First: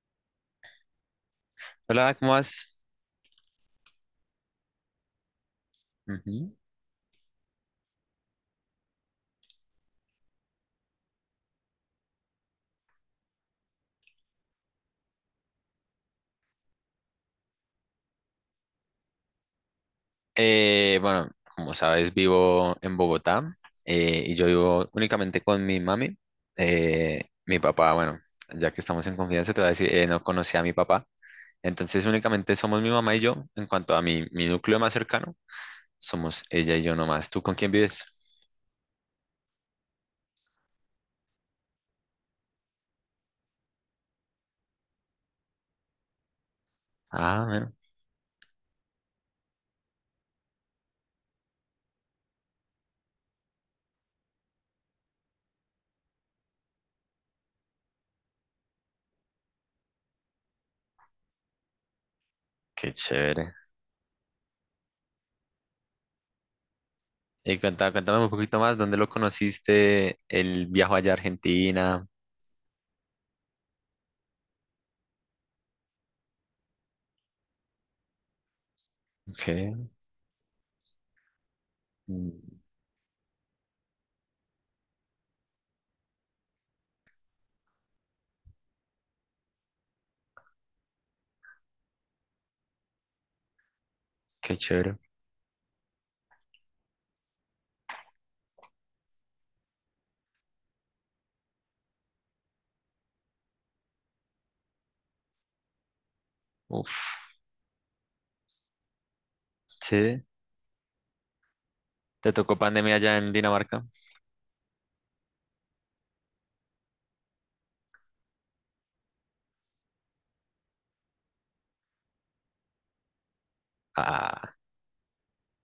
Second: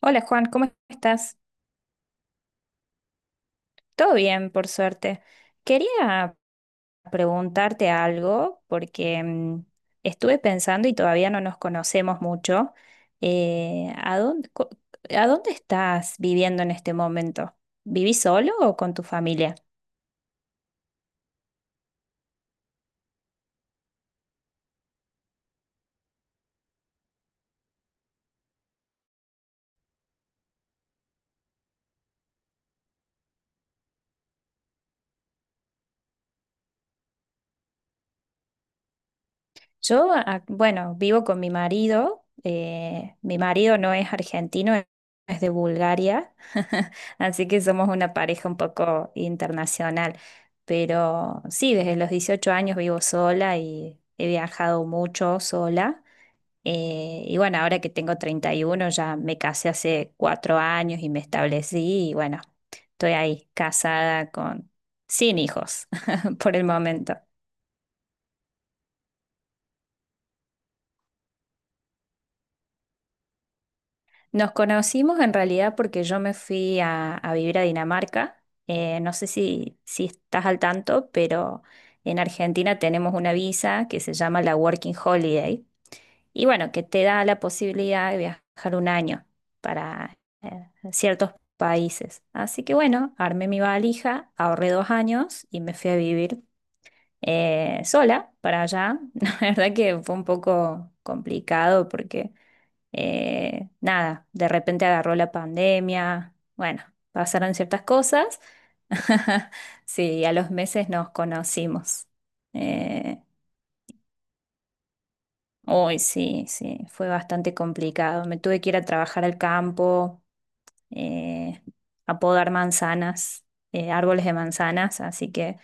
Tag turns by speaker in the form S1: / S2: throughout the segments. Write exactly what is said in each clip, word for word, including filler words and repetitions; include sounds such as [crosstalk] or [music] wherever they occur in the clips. S1: Hola Juan, ¿cómo estás?
S2: Hola, ¿cómo vas?
S1: Todo bien, por suerte. Quería
S2: Ujú.
S1: preguntarte algo porque mm, estuve pensando y todavía no nos conocemos mucho. Eh, ¿a dónde, co- a dónde estás viviendo en este momento? ¿Vivís solo o con tu familia?
S2: Eh, bueno, como sabes, vivo en Bogotá eh, y yo vivo únicamente con mi mami. Eh, mi papá, bueno, ya que estamos en confianza, te voy a decir, eh, no conocí a mi papá. Entonces, únicamente somos mi mamá y yo. En cuanto a mi, mi núcleo más cercano, somos ella y yo nomás. ¿Tú con quién vives?
S1: Yo, a- bueno, vivo con mi marido. Eh, mi marido no es argentino, e-, es de Bulgaria, [laughs]
S2: Ah,
S1: así que
S2: bueno,
S1: somos una pareja un poco internacional. Pero sí, desde los dieciocho años vivo sola y he viajado mucho sola. Eh, y bueno, ahora que tengo treinta y uno ya me casé hace cuatro años y me establecí y bueno,
S2: qué
S1: estoy ahí
S2: chévere.
S1: casada con, sin hijos [laughs] por el momento.
S2: Y cuenta- cuéntame un poquito más, ¿dónde lo conociste? El viaje allá a Argentina.
S1: Nos conocimos en realidad porque yo me fui a, a vivir a Dinamarca. Eh, no sé
S2: Ok,
S1: si, si estás al tanto, pero en
S2: mm,
S1: Argentina tenemos una visa que se llama la Working Holiday y bueno, que te da la posibilidad de viajar un año para eh, ciertos países. Así que bueno, armé mi valija,
S2: qué
S1: ahorré dos
S2: chévere.
S1: años y me fui a vivir eh, sola para allá. [laughs] La verdad que fue un poco complicado porque... Eh, nada, de repente agarró la pandemia, bueno,
S2: Uf,
S1: pasaron ciertas cosas. [laughs]
S2: sí.
S1: Sí, a los meses nos conocimos.
S2: ¿Te tocó pandemia allá
S1: Eh,
S2: en Dinamarca?
S1: Uy, sí, sí, fue bastante complicado. Me tuve que ir a trabajar al campo, eh, a podar manzanas, eh, árboles de
S2: Ah,
S1: manzanas, así que...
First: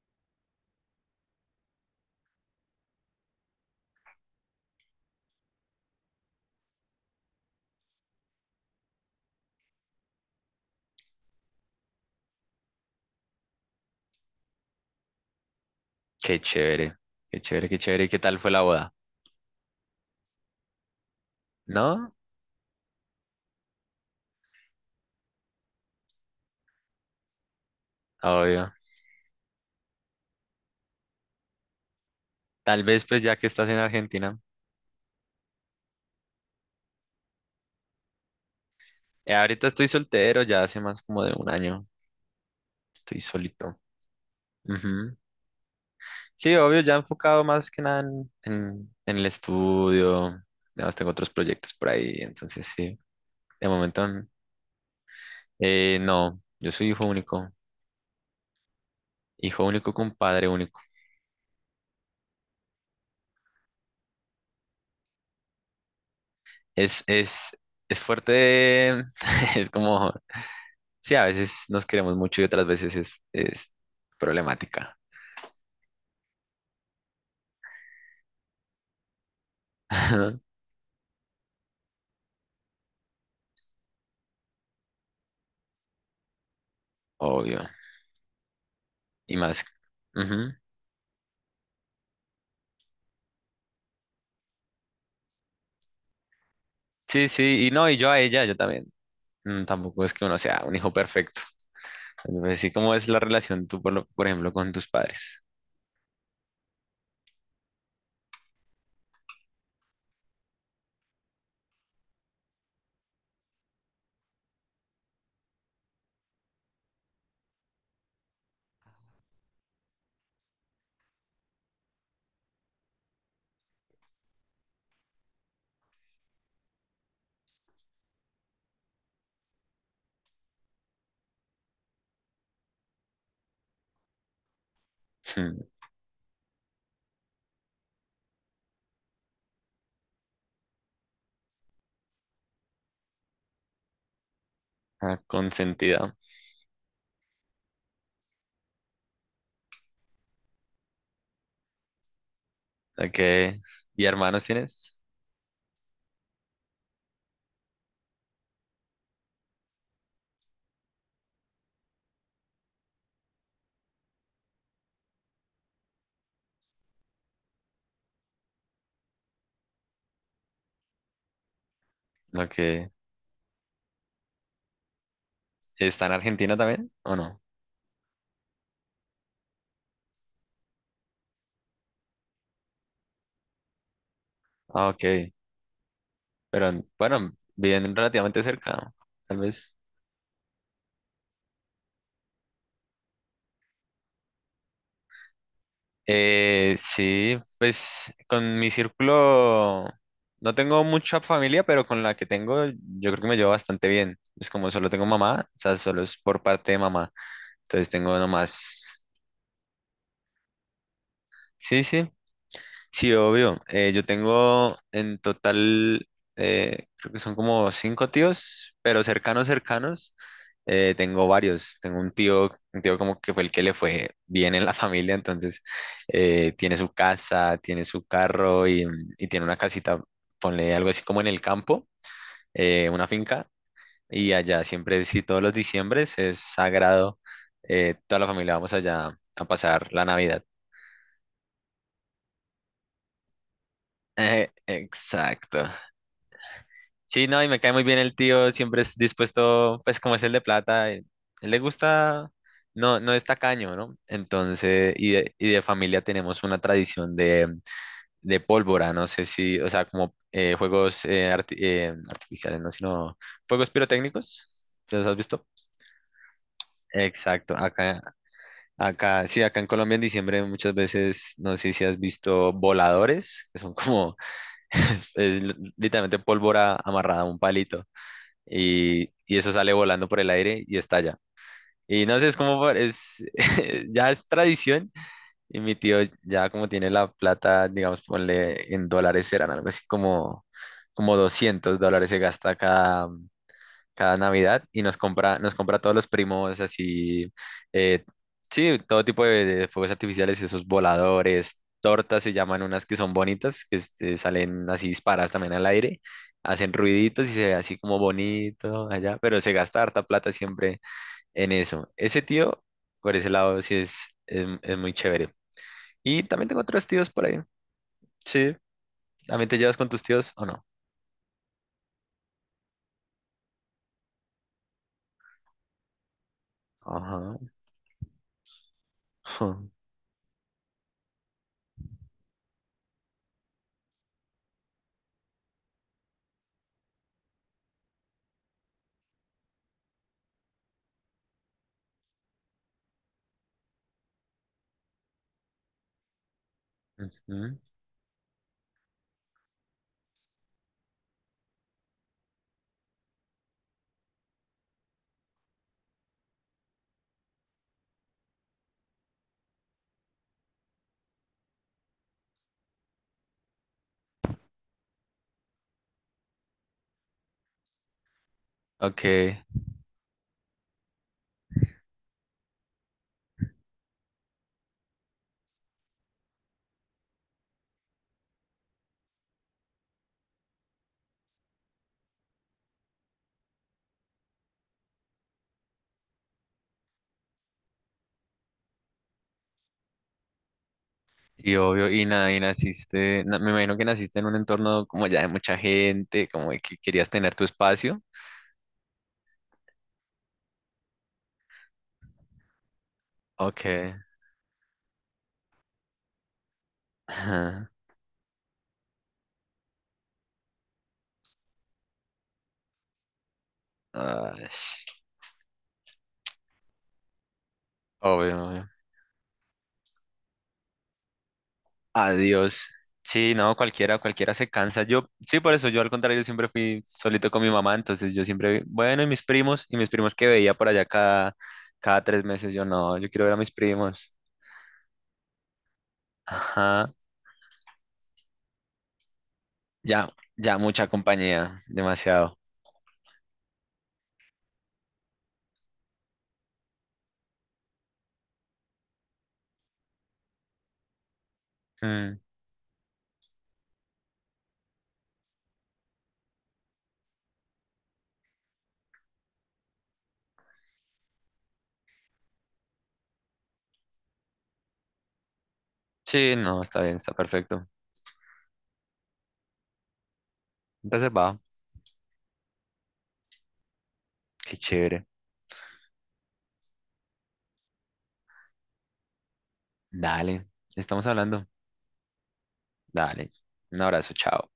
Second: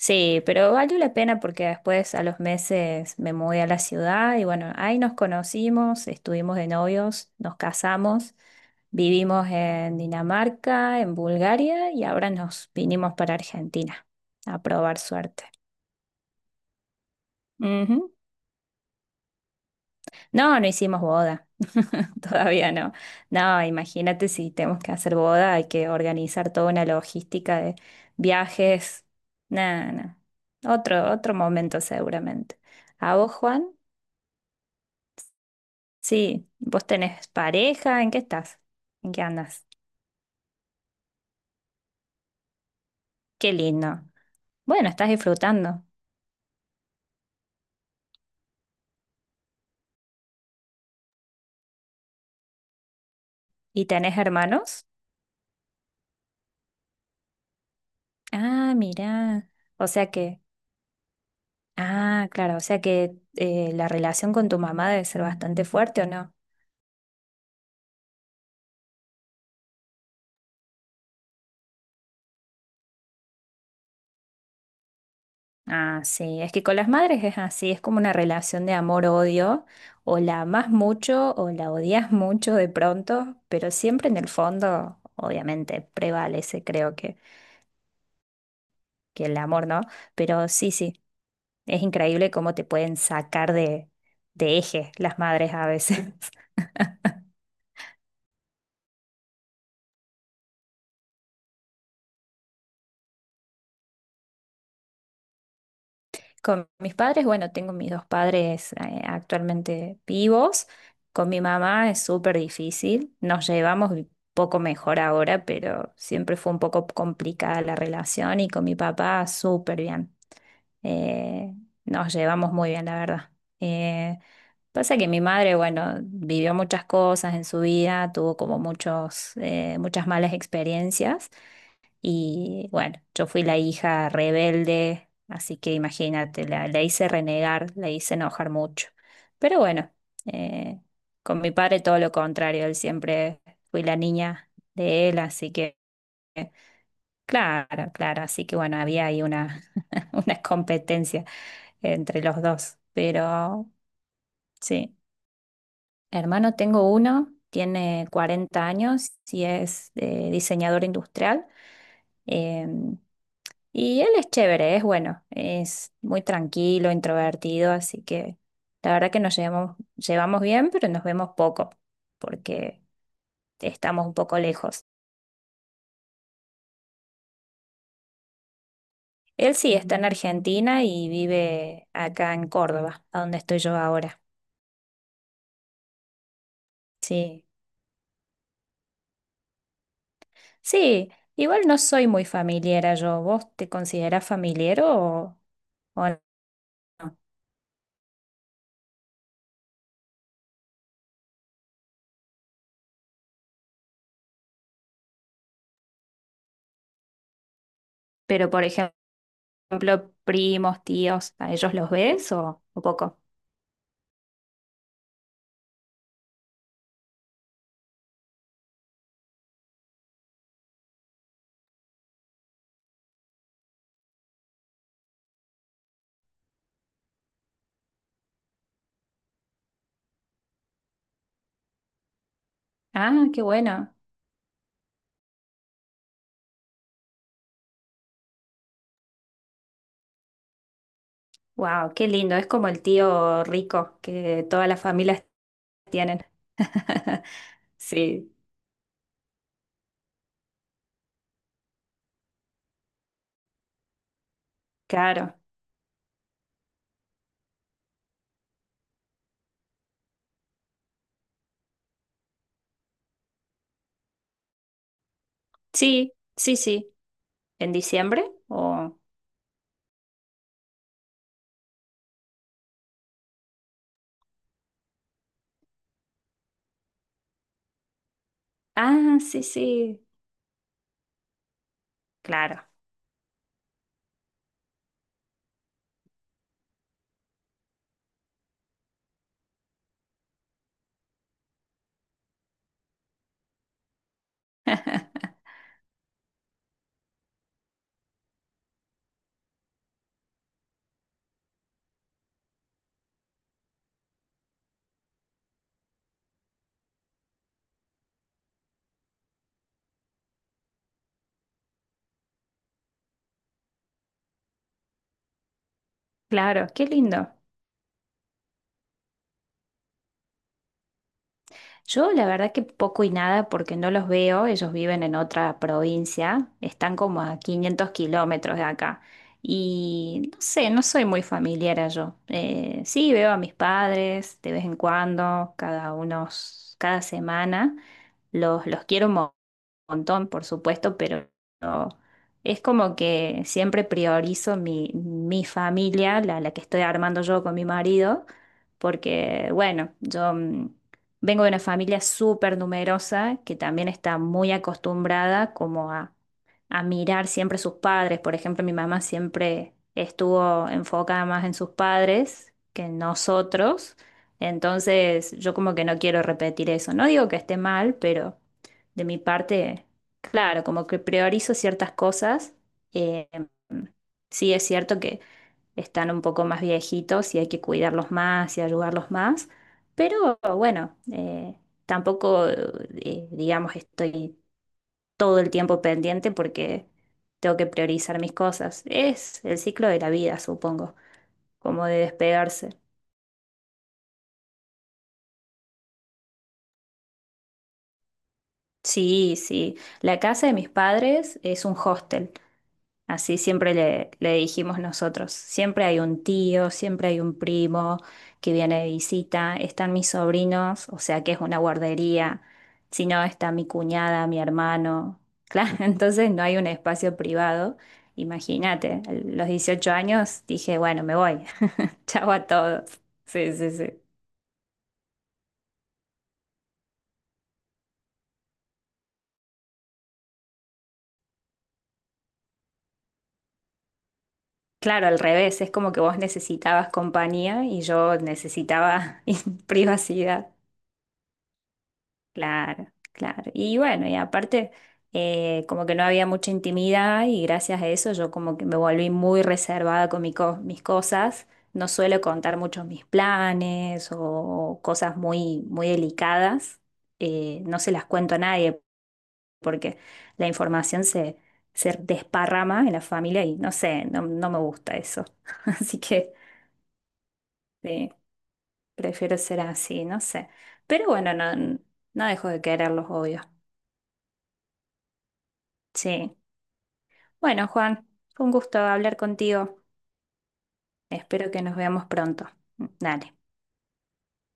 S1: Sí, pero valió la pena porque después a los meses me mudé a la ciudad y bueno, ahí nos conocimos, estuvimos de novios, nos casamos, vivimos en Dinamarca, en Bulgaria y ahora nos vinimos para Argentina a probar suerte.
S2: qué chévere, qué chévere, qué chévere. ¿Y
S1: Ujú.
S2: qué tal fue la boda?
S1: No, no hicimos boda,
S2: ¿No?
S1: [laughs] todavía no. No, imagínate si tenemos que hacer boda, hay que organizar toda una logística de
S2: Obvio.
S1: viajes. Nada, no. Otro, otro momento seguramente.
S2: Tal vez
S1: ¿A
S2: pues
S1: vos,
S2: ya que
S1: Juan?
S2: estás en Argentina.
S1: Sí, vos tenés pareja, ¿en qué estás? ¿En qué
S2: Eh,
S1: andas?
S2: ahorita estoy soltero, ya hace más como de un año. Estoy
S1: Qué
S2: solito.
S1: lindo. Bueno, estás
S2: Ujú.
S1: disfrutando.
S2: Sí, obvio, ya enfocado más que nada en, en- en el estudio. Además tengo otros proyectos por ahí, entonces sí. De
S1: ¿Y
S2: momento,
S1: tenés
S2: n-
S1: hermanos?
S2: eh, no, yo soy hijo único.
S1: Ah, mirá.
S2: Hijo
S1: O
S2: único
S1: sea
S2: con
S1: que,
S2: padre único.
S1: ah, claro, o sea que eh, la relación con tu mamá debe ser bastante fuerte, ¿o no?
S2: Es, es, es fuerte, [laughs] es como. Sí, a veces nos queremos mucho y otras veces es, es problemática.
S1: Ah, sí, es que con las madres es así, es como una relación de amor-odio, o la
S2: [laughs]
S1: amas mucho o la odias mucho de pronto, pero siempre en el fondo, obviamente, prevalece, creo que,
S2: Obvio.
S1: que
S2: Y
S1: el
S2: más.
S1: amor, ¿no? Pero
S2: Ujú.
S1: sí, sí. Es increíble cómo te pueden sacar de, de eje las madres a veces. [laughs]
S2: Sí, sí, y no, y yo a ella, yo también. Mm, tampoco es que uno sea un hijo perfecto. Entonces, sí, ¿cómo es la relación tú, por, lo- por ejemplo, con tus padres?
S1: Con mis padres, bueno, tengo mis dos padres eh, actualmente vivos. Con mi mamá es súper difícil. Nos llevamos un poco mejor ahora, pero siempre fue un poco complicada la relación y con mi papá súper bien. Eh, Nos llevamos muy bien, la verdad. Eh, Pasa que mi madre, bueno, vivió muchas cosas en su vida, tuvo como muchos, eh, muchas malas experiencias y bueno, yo fui la hija rebelde,
S2: [laughs]
S1: así
S2: Mm,
S1: que imagínate, la, la hice renegar, la hice enojar mucho. Pero bueno, eh, con mi padre todo lo contrario, él siempre fui la niña de él,
S2: ah,
S1: así que
S2: consentida.
S1: claro, claro, así que bueno, había ahí una, [laughs] una competencia entre los dos.
S2: Okay.
S1: Pero
S2: ¿Y hermanos
S1: sí,
S2: tienes?
S1: hermano, tengo uno, tiene cuarenta años y es eh, diseñador industrial. em, y él es chévere, es bueno, es muy tranquilo, introvertido, así que la verdad que nos llevamos, llevamos bien, pero nos vemos poco, porque
S2: Okay.
S1: estamos un poco lejos.
S2: ¿Está en Argentina también o no?
S1: Él sí está en Argentina y vive acá en Córdoba, a donde estoy yo ahora.
S2: Ah, ok. Pero bueno,
S1: Sí.
S2: viven relativamente cerca, ¿no? Tal vez.
S1: Sí, igual no soy muy familiera yo. ¿Vos te considerás familiar o, o no?
S2: Eh, sí, pues con mi círculo no tengo mucha familia, pero con la que tengo yo creo que me llevo bastante bien. Es como solo tengo mamá, o sea, solo es por parte de mamá. Entonces tengo
S1: Pero, por ejemplo,
S2: nomás,
S1: primos, tíos, ¿a ellos
S2: sí,
S1: los
S2: sí,
S1: ves o, o
S2: sí,
S1: poco?
S2: obvio. Eh, yo tengo en total, eh, creo que son como cinco tíos, pero cercanos, cercanos, eh, tengo varios. Tengo un tío, un tío como que fue el que le fue bien en la [laughs] familia, entonces eh, tiene su casa, tiene su carro y, y tiene una casita, ponle algo así como en el campo, eh, una
S1: Ah, qué
S2: finca,
S1: bueno.
S2: y allá siempre, sí, todos los diciembres es sagrado, eh, toda la familia vamos allá a pasar la Navidad.
S1: Wow, qué lindo. Es como el tío rico que
S2: Eh,
S1: todas las familias
S2: exacto.
S1: tienen. [laughs]
S2: Sí, no, y me cae muy bien el
S1: Sí,
S2: tío, siempre es dispuesto, pues como es el de plata, eh, él, le gusta, no, no es tacaño, ¿no? Entonces, y de,
S1: claro.
S2: y de familia tenemos una tradición de, de pólvora, no sé si, o sea, como eh, juegos eh, arti- eh, artificiales, no, sino juegos pirotécnicos, ¿te los has visto?
S1: Sí, sí, sí.
S2: Exacto,
S1: ¿En
S2: acá,
S1: diciembre? O...
S2: acá, sí, acá en Colombia en diciembre muchas veces, no sé si has visto voladores, que son como, [laughs] es- es literalmente pólvora amarrada a un palito y,
S1: Ah,
S2: y
S1: sí,
S2: eso sale
S1: sí.
S2: volando por el aire y estalla. Y no sé, es como,
S1: Claro.
S2: por- es, [laughs] ya es tradición y mi tío ya como tiene la plata, digamos, ponle en dólares, serán algo así como, como doscientos dólares se gasta cada, cada Navidad y nos compra,
S1: [laughs]
S2: nos compra a todos los primos así, eh, sí, todo tipo de, de fuegos artificiales, esos voladores, tortas se llaman unas que son bonitas, que este, salen así disparadas también al aire, hacen ruiditos y se ve así como bonito allá, pero se gasta harta plata siempre en eso. Ese tío, por ese lado, sí es, es, es muy chévere. Y también tengo
S1: Claro,
S2: otros
S1: qué
S2: tíos por
S1: lindo.
S2: ahí, sí, ¿también te llevas con tus tíos o no?
S1: Yo la verdad que poco y nada porque no los veo, ellos viven en otra provincia, están como a
S2: Ajá.
S1: quinientos kilómetros de acá
S2: [laughs]
S1: y no sé, no soy muy familiar yo. Eh, sí, veo a mis padres de vez en cuando, cada unos, cada semana, los, los quiero montón, por supuesto, pero es como que siempre priorizo mi, mi familia, la, la que estoy armando yo con
S2: Ujú.
S1: mi marido, porque, bueno, yo mm, vengo de una familia súper numerosa que también está muy acostumbrada como a, a mirar siempre sus padres. Por ejemplo, mi mamá siempre estuvo enfocada más en sus padres que en nosotros. Entonces, yo como que no quiero repetir eso. No digo que esté mal, pero
S2: Ok.
S1: de mi parte, claro, como que priorizo ciertas cosas. eh, sí es cierto que están un poco más viejitos y hay que cuidarlos más y ayudarlos más, pero bueno, eh, tampoco, eh, digamos, estoy todo el tiempo pendiente porque tengo que priorizar mis cosas. Es el ciclo de la vida, supongo,
S2: Sí,
S1: como
S2: obvio,
S1: de
S2: y nada, y
S1: despegarse.
S2: naciste, na- me imagino que naciste en un entorno como ya de mucha gente, como de que querías tener tu espacio.
S1: Sí, sí. La casa de mis padres es un hostel. Así
S2: Ok.
S1: siempre le, le dijimos nosotros. Siempre hay un tío, siempre hay un
S2: Ajá.
S1: primo que viene de visita. Están mis sobrinos, o sea que es una guardería. Si no, está mi cuñada,
S2: Ah,
S1: mi hermano. Claro, [laughs] entonces no hay un espacio privado.
S2: obvio, obvio.
S1: Imagínate, a los dieciocho años dije, bueno, me voy. [laughs] Chao a
S2: Adiós.
S1: todos.
S2: Sí,
S1: Sí,
S2: no,
S1: sí, sí.
S2: cualquiera, cualquiera se cansa. Yo, sí, por eso, yo al contrario, yo siempre fui solito con mi mamá, entonces yo siempre, bueno, y mis primos, y mis primos que veía por allá cada, cada tres meses, yo no, yo quiero ver a mis primos.
S1: Claro, al revés, es como que vos necesitabas
S2: Ajá,
S1: compañía y yo necesitaba [laughs]
S2: ya,
S1: privacidad.
S2: ya mucha compañía, demasiado.
S1: Claro, claro. Y bueno, y aparte, eh, como que no había mucha intimidad y gracias a eso yo como que me volví muy reservada con mi co- mis cosas. No
S2: Mm,
S1: suelo contar muchos mis planes o cosas muy, muy delicadas. Eh, no se las cuento a nadie porque la información se, se desparrama en la familia y no sé, no, no me gusta eso. [laughs] Así que
S2: sí, no, está bien, está perfecto.
S1: sí, prefiero ser así, no sé. Pero
S2: Entonces
S1: bueno,
S2: va.
S1: no, no dejo de quererlos, obvio.
S2: Qué chévere.
S1: Sí. Bueno, Juan, fue un gusto hablar contigo.
S2: Dale, estamos hablando.
S1: Espero que nos veamos pronto.
S2: Dale,
S1: Dale.
S2: un abrazo, chao.